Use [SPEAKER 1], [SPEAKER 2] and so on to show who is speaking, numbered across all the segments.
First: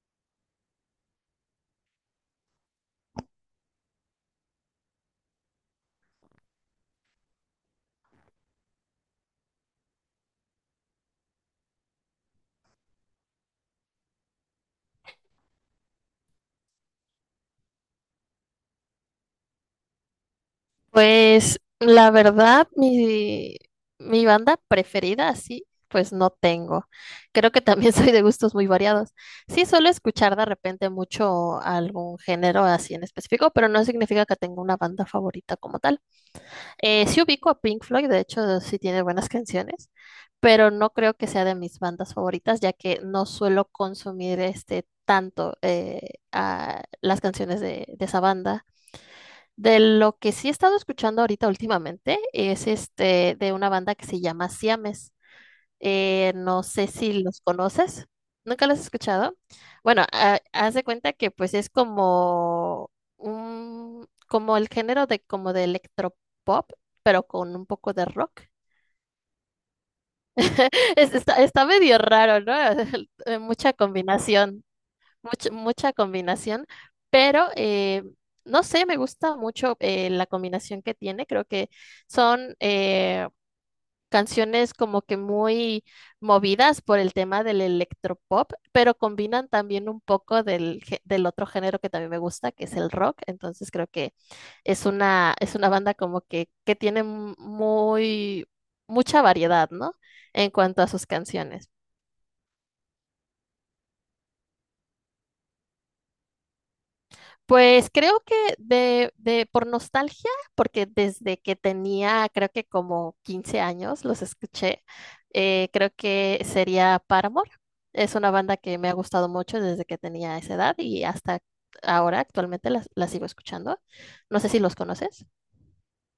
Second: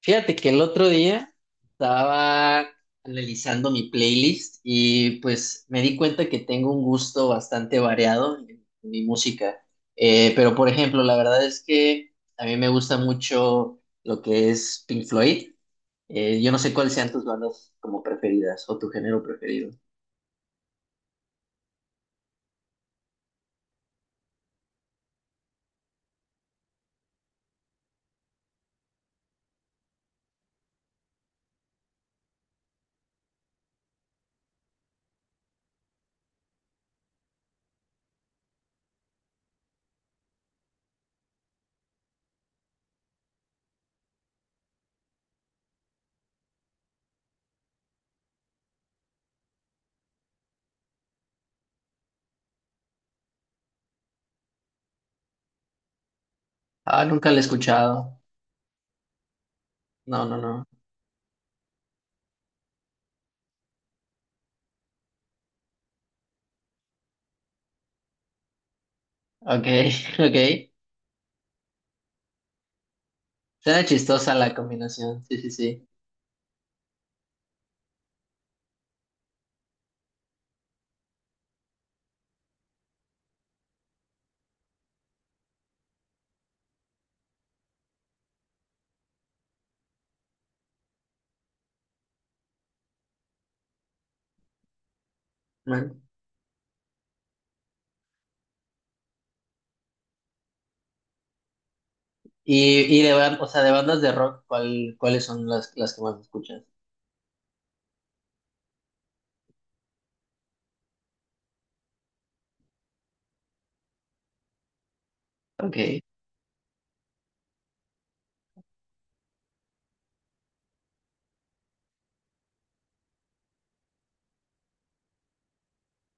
[SPEAKER 1] Fíjate que el otro día estaba analizando mi playlist y pues me di cuenta que tengo un gusto bastante variado en mi música. Pero por ejemplo, la verdad es que a mí me gusta mucho lo que es Pink Floyd. Yo no sé cuáles sean tus bandas como preferidas o tu género preferido.
[SPEAKER 2] Pues la verdad, mi banda preferida, así, pues no tengo. Creo que también soy de gustos muy variados. Sí, suelo escuchar de repente mucho algún género así en específico, pero no significa que tenga una banda favorita como tal. Sí ubico a Pink Floyd, de hecho, sí tiene buenas canciones, pero no creo que sea de mis bandas favoritas, ya que no suelo consumir este tanto a las canciones de esa banda. De lo que sí he estado escuchando ahorita últimamente es este de una banda que se llama Siames. No sé
[SPEAKER 1] Ah,
[SPEAKER 2] si
[SPEAKER 1] nunca la he
[SPEAKER 2] los conoces.
[SPEAKER 1] escuchado.
[SPEAKER 2] ¿Nunca los has escuchado? Bueno,
[SPEAKER 1] No, no,
[SPEAKER 2] ha-
[SPEAKER 1] no.
[SPEAKER 2] haz de cuenta que pues es como como el género de como de electropop, pero con un poco de rock.
[SPEAKER 1] Ok, ok.
[SPEAKER 2] Está medio raro, ¿no? Mucha
[SPEAKER 1] Suena chistosa la
[SPEAKER 2] combinación
[SPEAKER 1] combinación. Sí,
[SPEAKER 2] mucha,
[SPEAKER 1] sí,
[SPEAKER 2] mucha combinación, pero no sé, me gusta mucho la combinación que tiene. Creo que son canciones como que muy movidas por el tema del electropop, pero combinan también un poco del otro género que también me gusta, que es el rock. Entonces creo que es una banda
[SPEAKER 1] sí.
[SPEAKER 2] como que tiene muy, mucha variedad, ¿no? En cuanto a sus canciones.
[SPEAKER 1] O sea, de bandas de rock, ¿cuál, cuáles son las que más escuchas?
[SPEAKER 2] Pues creo que de por nostalgia, porque desde que tenía creo que como 15 años los escuché, creo
[SPEAKER 1] Ok.
[SPEAKER 2] que sería Paramore. Es una banda que me ha gustado mucho desde que tenía esa edad y hasta ahora actualmente la sigo escuchando. No sé si los conoces.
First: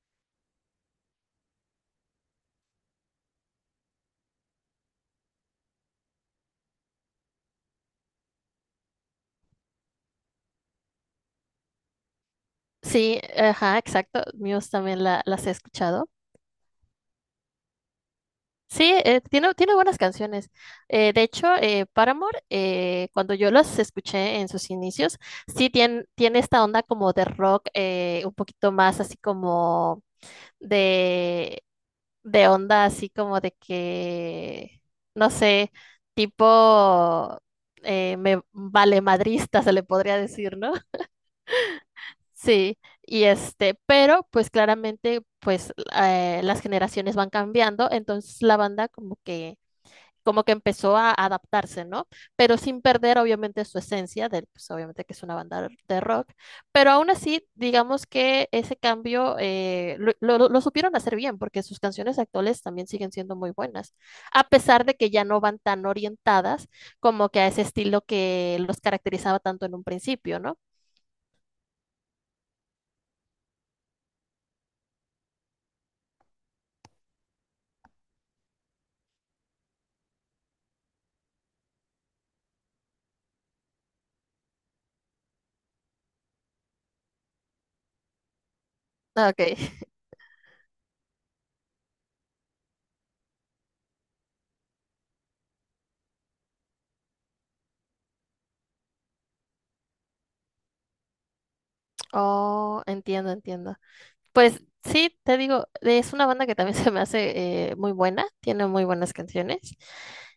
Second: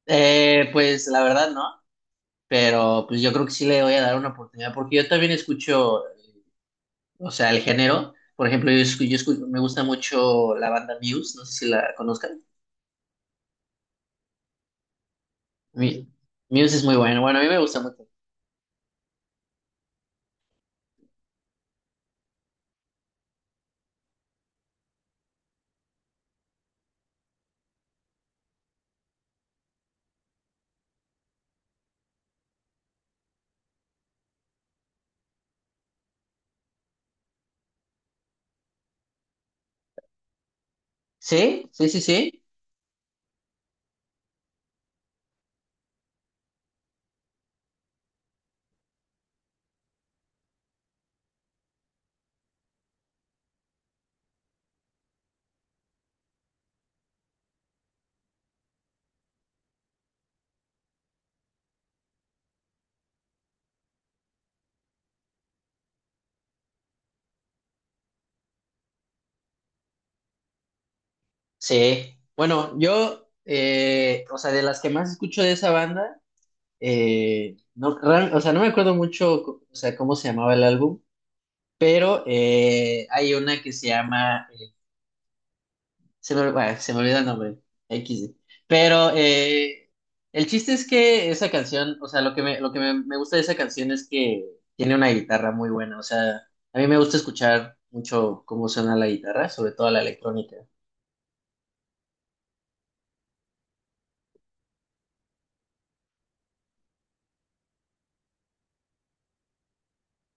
[SPEAKER 1] Pues la verdad no, pero pues yo creo que sí le voy a dar una oportunidad porque yo también escucho, o sea, el género. Por ejemplo, me gusta mucho la banda Muse, no sé si la conozcan.
[SPEAKER 2] Sí, ajá, exacto. Muse también las he escuchado.
[SPEAKER 1] Mi- Muse es muy bueno, bueno, a mí me gusta mucho.
[SPEAKER 2] Sí, tiene buenas canciones. De hecho, Paramore, cuando yo las escuché en sus inicios, sí tiene esta onda como de rock, un poquito más así como de, de onda, así como de que, no sé, tipo me vale madrista, se le podría decir, ¿no?
[SPEAKER 1] Sí, sí, sí, sí.
[SPEAKER 2] Sí, y este, pero pues claramente, pues las generaciones van cambiando, entonces la banda como que empezó a adaptarse, ¿no? Pero sin perder obviamente su esencia, de, pues, obviamente que es una banda de rock, pero aún así, digamos que ese cambio lo supieron hacer bien, porque sus canciones actuales también siguen siendo muy buenas, a pesar de que ya no van tan orientadas como que a ese estilo que los caracterizaba tanto en un principio, ¿no?
[SPEAKER 1] Sí. Bueno, o sea, de las que más escucho de esa banda, o sea, no me acuerdo mucho, o sea, cómo se llamaba el álbum. Pero hay una que se llama, se me, bueno, se me olvida el nombre. X. Sí. Pero
[SPEAKER 2] Ah, ok.
[SPEAKER 1] el chiste es que esa canción, o sea, me gusta de esa canción es que tiene una guitarra muy buena. O sea, a mí me gusta escuchar mucho cómo suena la guitarra, sobre todo la electrónica.
[SPEAKER 2] Oh, entiendo, entiendo. Pues sí, te digo, es una banda que también se me hace muy buena, tiene muy buenas canciones,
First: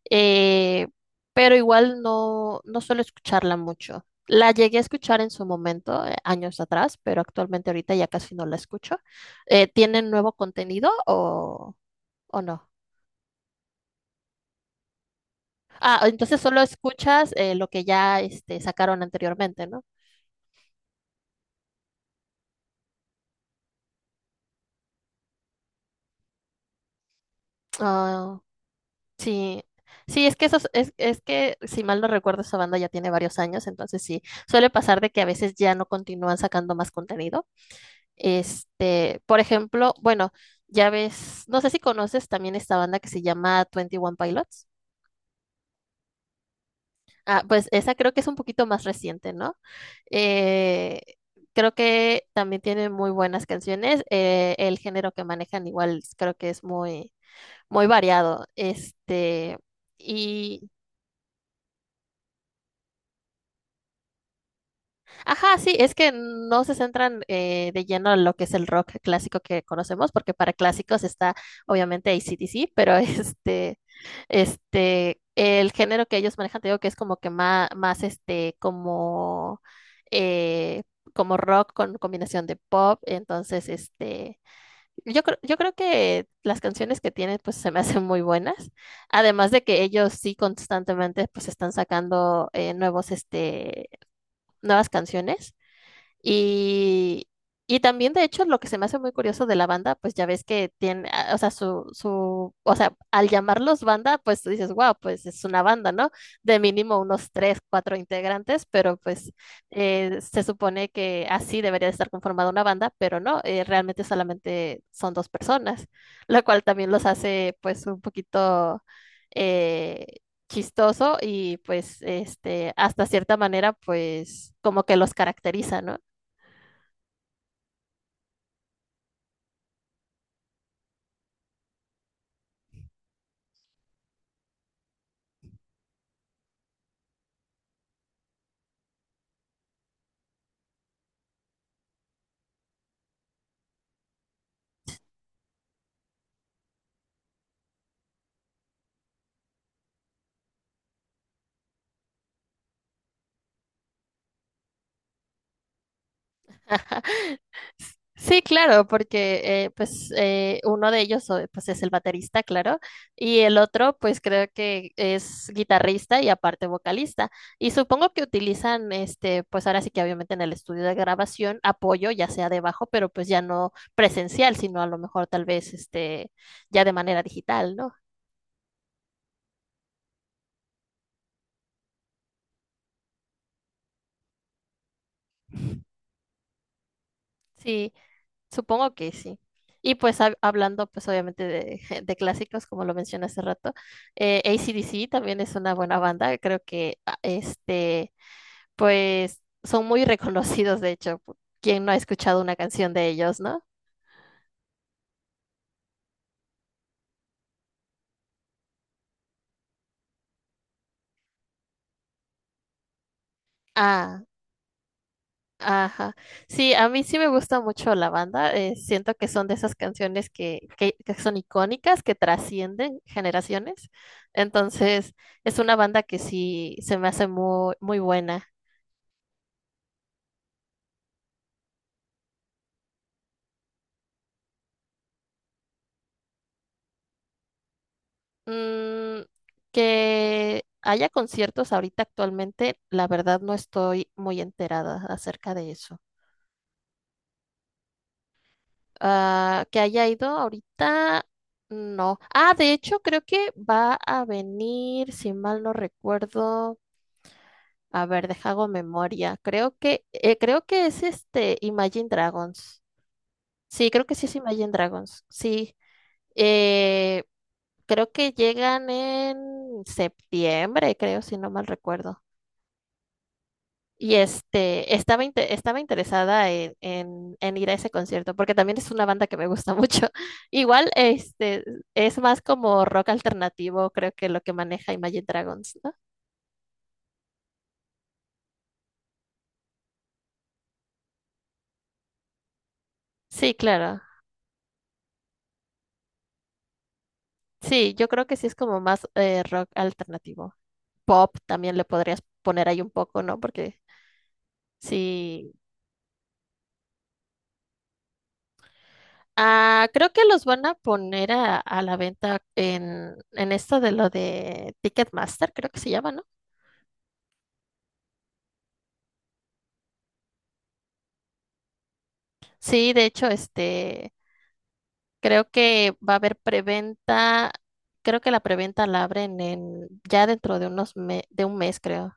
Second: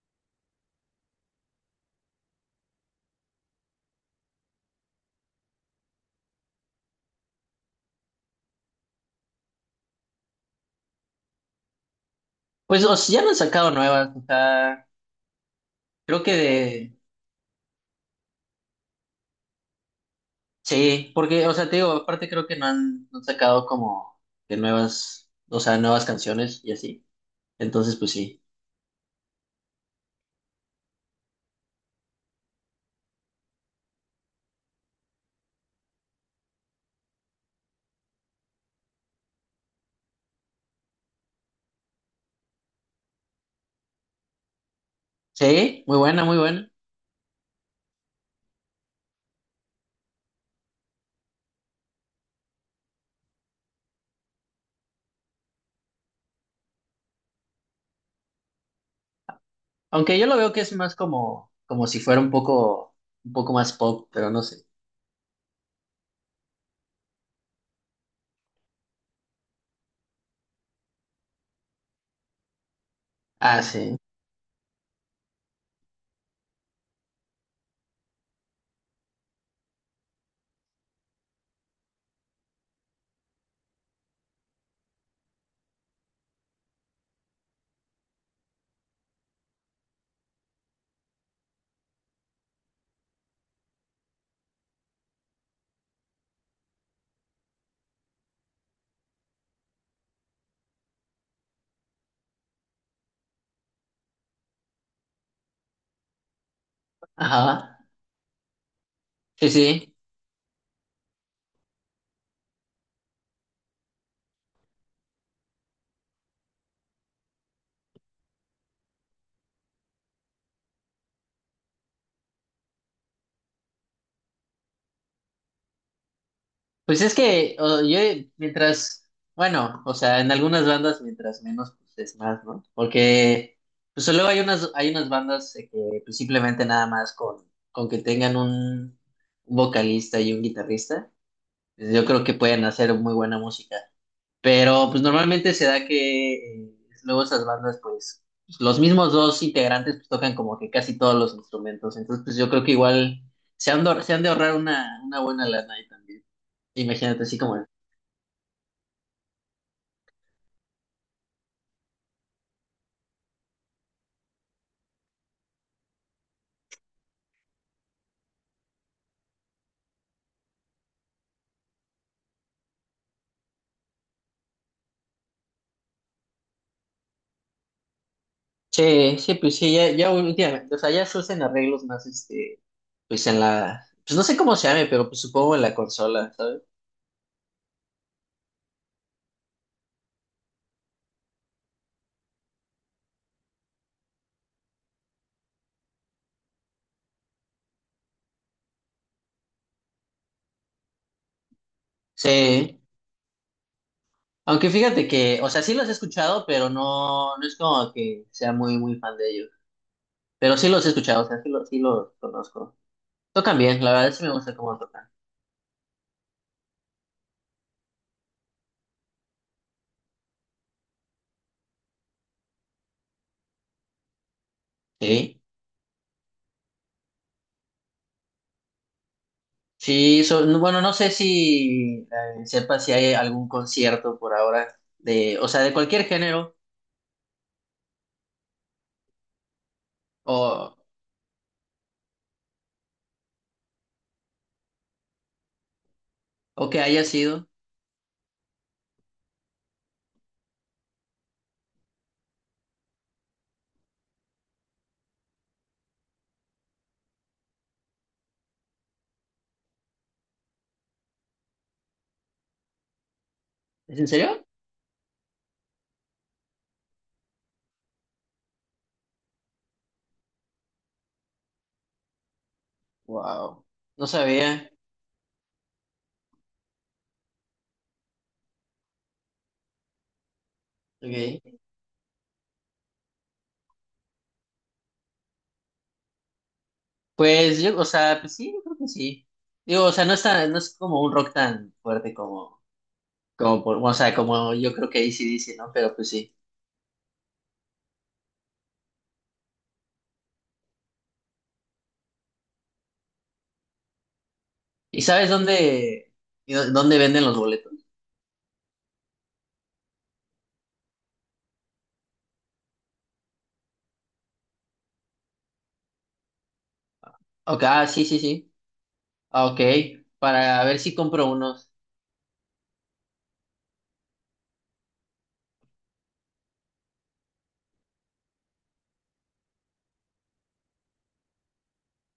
[SPEAKER 2] eh, pero igual no, no suelo escucharla mucho. La llegué a escuchar en su momento, años atrás, pero actualmente ahorita ya casi no la escucho. ¿Tienen nuevo contenido o no?
[SPEAKER 1] Pues o sea, ya no han sacado nuevas, o sea,
[SPEAKER 2] Ah,
[SPEAKER 1] creo que
[SPEAKER 2] entonces solo
[SPEAKER 1] de,
[SPEAKER 2] escuchas lo que ya sacaron anteriormente, ¿no?
[SPEAKER 1] sí, porque, o sea, te digo, aparte creo que no han sacado como de nuevas, o sea, nuevas canciones y así. Entonces, pues
[SPEAKER 2] Ah.
[SPEAKER 1] sí.
[SPEAKER 2] Sí, sí, es que es que si mal no recuerdo, esa banda ya tiene varios años, entonces sí, suele pasar de que a veces ya no continúan sacando más contenido. Por ejemplo, bueno, ya ves, no sé si conoces también esta banda que se llama Twenty One Pilots.
[SPEAKER 1] Sí, muy buena, muy buena.
[SPEAKER 2] Ah, pues esa creo que es un poquito más reciente, ¿no? Eh, Creo que también tiene muy buenas canciones. El género que manejan igual creo que es muy, muy variado.
[SPEAKER 1] Aunque yo lo veo que es más como, como si fuera un poco más pop, pero no sé.
[SPEAKER 2] Ajá, sí, es que no se centran de lleno en lo que es el rock clásico que conocemos, porque para clásicos está obviamente AC/DC, pero
[SPEAKER 1] Ah, sí.
[SPEAKER 2] el género que ellos manejan, te digo que es como que más eh, como rock con combinación de pop, entonces, yo creo que las canciones que tienen, pues, se me hacen muy buenas, además de que ellos sí constantemente, pues, están sacando nuevas canciones. Y, y también, de hecho, lo que se me hace muy curioso de la banda, pues ya ves que tiene, o sea, o sea, al llamarlos banda, pues tú dices, wow, pues es una banda, ¿no? De mínimo unos tres,
[SPEAKER 1] Ajá.
[SPEAKER 2] cuatro integrantes, pero pues
[SPEAKER 1] Sí, sí.
[SPEAKER 2] se supone que así debería de estar conformada una banda, pero no, realmente solamente son dos personas, lo cual también los hace pues un poquito... eh, chistoso y pues hasta cierta manera pues como que los caracteriza, ¿no?
[SPEAKER 1] Pues es que yo mientras, bueno, o sea, en algunas bandas mientras menos, pues es más, ¿no? Porque pues luego hay unas bandas que pues, simplemente nada más con que tengan un vocalista y un guitarrista, pues, yo creo que pueden hacer muy buena música. Pero pues normalmente se da que eh, luego esas bandas, pues los mismos dos integrantes pues, tocan como que casi todos los instrumentos. Entonces, pues yo creo que igual se han de ahorrar una buena lana ahí también. Imagínate así como,
[SPEAKER 2] Sí, claro, porque pues uno de ellos pues es el baterista, claro, y el otro pues creo que es guitarrista y aparte vocalista. Y supongo que utilizan pues ahora sí que obviamente en el estudio de grabación apoyo, ya sea debajo, pero pues ya no presencial, sino a lo mejor tal vez este ya de manera digital, ¿no?
[SPEAKER 1] sí, sí, pues sí, ya, ya últimamente, o sea, ya se usan arreglos más, este, pues en la, pues no sé cómo se llame, pero pues supongo en la consola, ¿sabes?
[SPEAKER 2] Sí. Supongo que sí. Y pues hablando pues obviamente de, de clásicos, como lo mencioné hace rato, AC/DC también es una buena banda. Creo que pues son muy reconocidos, de hecho. ¿Quién no ha escuchado una
[SPEAKER 1] Sí.
[SPEAKER 2] canción de ellos, no?
[SPEAKER 1] Aunque fíjate que, o sea, sí los he escuchado, pero no, no es como que sea muy, muy fan de ellos. Pero sí los he escuchado, o sea, sí los conozco. Tocan bien, la verdad
[SPEAKER 2] Ah,
[SPEAKER 1] sí me gusta cómo tocan.
[SPEAKER 2] ajá. Sí, a mí sí me gusta mucho la banda. Siento que son de esas canciones que son icónicas, que trascienden generaciones. Entonces,
[SPEAKER 1] Sí,
[SPEAKER 2] es una banda que sí se me hace muy, muy buena.
[SPEAKER 1] sí, bueno, no sé si sepa si hay algún concierto por ahora de, o sea, de cualquier género
[SPEAKER 2] Mm, que
[SPEAKER 1] o,
[SPEAKER 2] haya conciertos ahorita actualmente, la verdad no estoy muy enterada acerca de eso.
[SPEAKER 1] o que haya sido.
[SPEAKER 2] Ah, que haya ido ahorita, no. Ah, de hecho, creo que va a venir, si mal no recuerdo. A ver, deja hago memoria. Creo que es Imagine Dragons. Sí,
[SPEAKER 1] ¿Es
[SPEAKER 2] creo
[SPEAKER 1] en
[SPEAKER 2] que sí es
[SPEAKER 1] serio?
[SPEAKER 2] Imagine Dragons. Sí. Eh, Creo que llegan en septiembre, creo, si no mal recuerdo.
[SPEAKER 1] Wow, no
[SPEAKER 2] Y
[SPEAKER 1] sabía.
[SPEAKER 2] estaba interesada en, en ir a ese concierto, porque también es una banda que me gusta mucho. Igual,
[SPEAKER 1] Ok.
[SPEAKER 2] es más como rock alternativo, creo que lo que maneja Imagine Dragons, ¿no?
[SPEAKER 1] Pues yo, o sea, pues sí, yo creo que sí. Digo, o sea, no está, no es como un rock tan fuerte como,
[SPEAKER 2] Sí,
[SPEAKER 1] o
[SPEAKER 2] claro.
[SPEAKER 1] sea, como yo creo que AC/DC, ¿no? Pero pues sí.
[SPEAKER 2] Sí, yo creo que sí es como más rock alternativo. Pop también le podrías poner ahí un poco, ¿no? Porque
[SPEAKER 1] ¿Y sabes
[SPEAKER 2] sí.
[SPEAKER 1] dónde, y dónde venden los boletos?
[SPEAKER 2] Ah, creo que los van a poner a la venta en esto de lo de Ticketmaster, creo que se llama, ¿no?
[SPEAKER 1] Ok, ah, sí, sí, sí. Ah, ok, para ver si compro unos.
[SPEAKER 2] Sí, de hecho, creo que va a haber preventa, creo que la preventa la abren en ya dentro de un mes, creo.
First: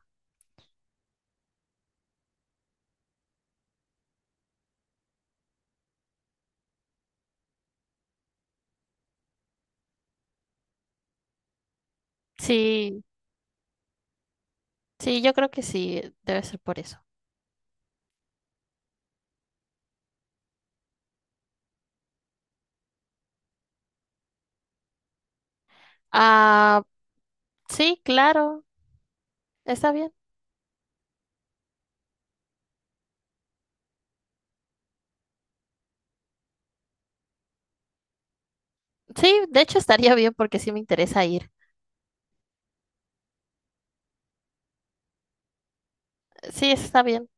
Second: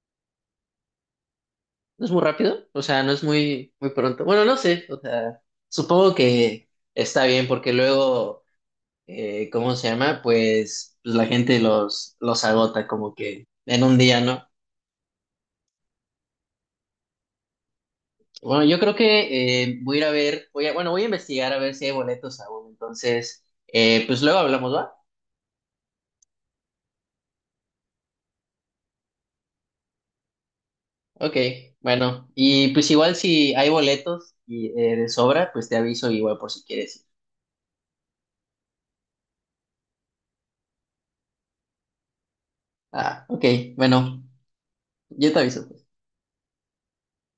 [SPEAKER 1] No es muy rápido, o sea, no es muy, muy pronto. Bueno, no sé, o sea, supongo que está bien porque luego, ¿cómo se llama? Pues, pues la gente los agota
[SPEAKER 2] Sí,
[SPEAKER 1] como que en un día, ¿no?
[SPEAKER 2] sí, yo creo que sí, debe ser por eso.
[SPEAKER 1] Bueno, yo creo que voy a ir a ver, voy a, bueno, voy a investigar a ver si hay boletos aún. Entonces, pues luego hablamos, ¿va?
[SPEAKER 2] Ah, sí, claro, está bien.
[SPEAKER 1] Ok, bueno, y pues igual si hay boletos y, de sobra, pues te aviso igual por si quieres ir.
[SPEAKER 2] Sí, de hecho estaría bien porque sí me interesa ir.
[SPEAKER 1] Ah, ok, bueno. Yo te aviso.
[SPEAKER 2] Sí, está bien.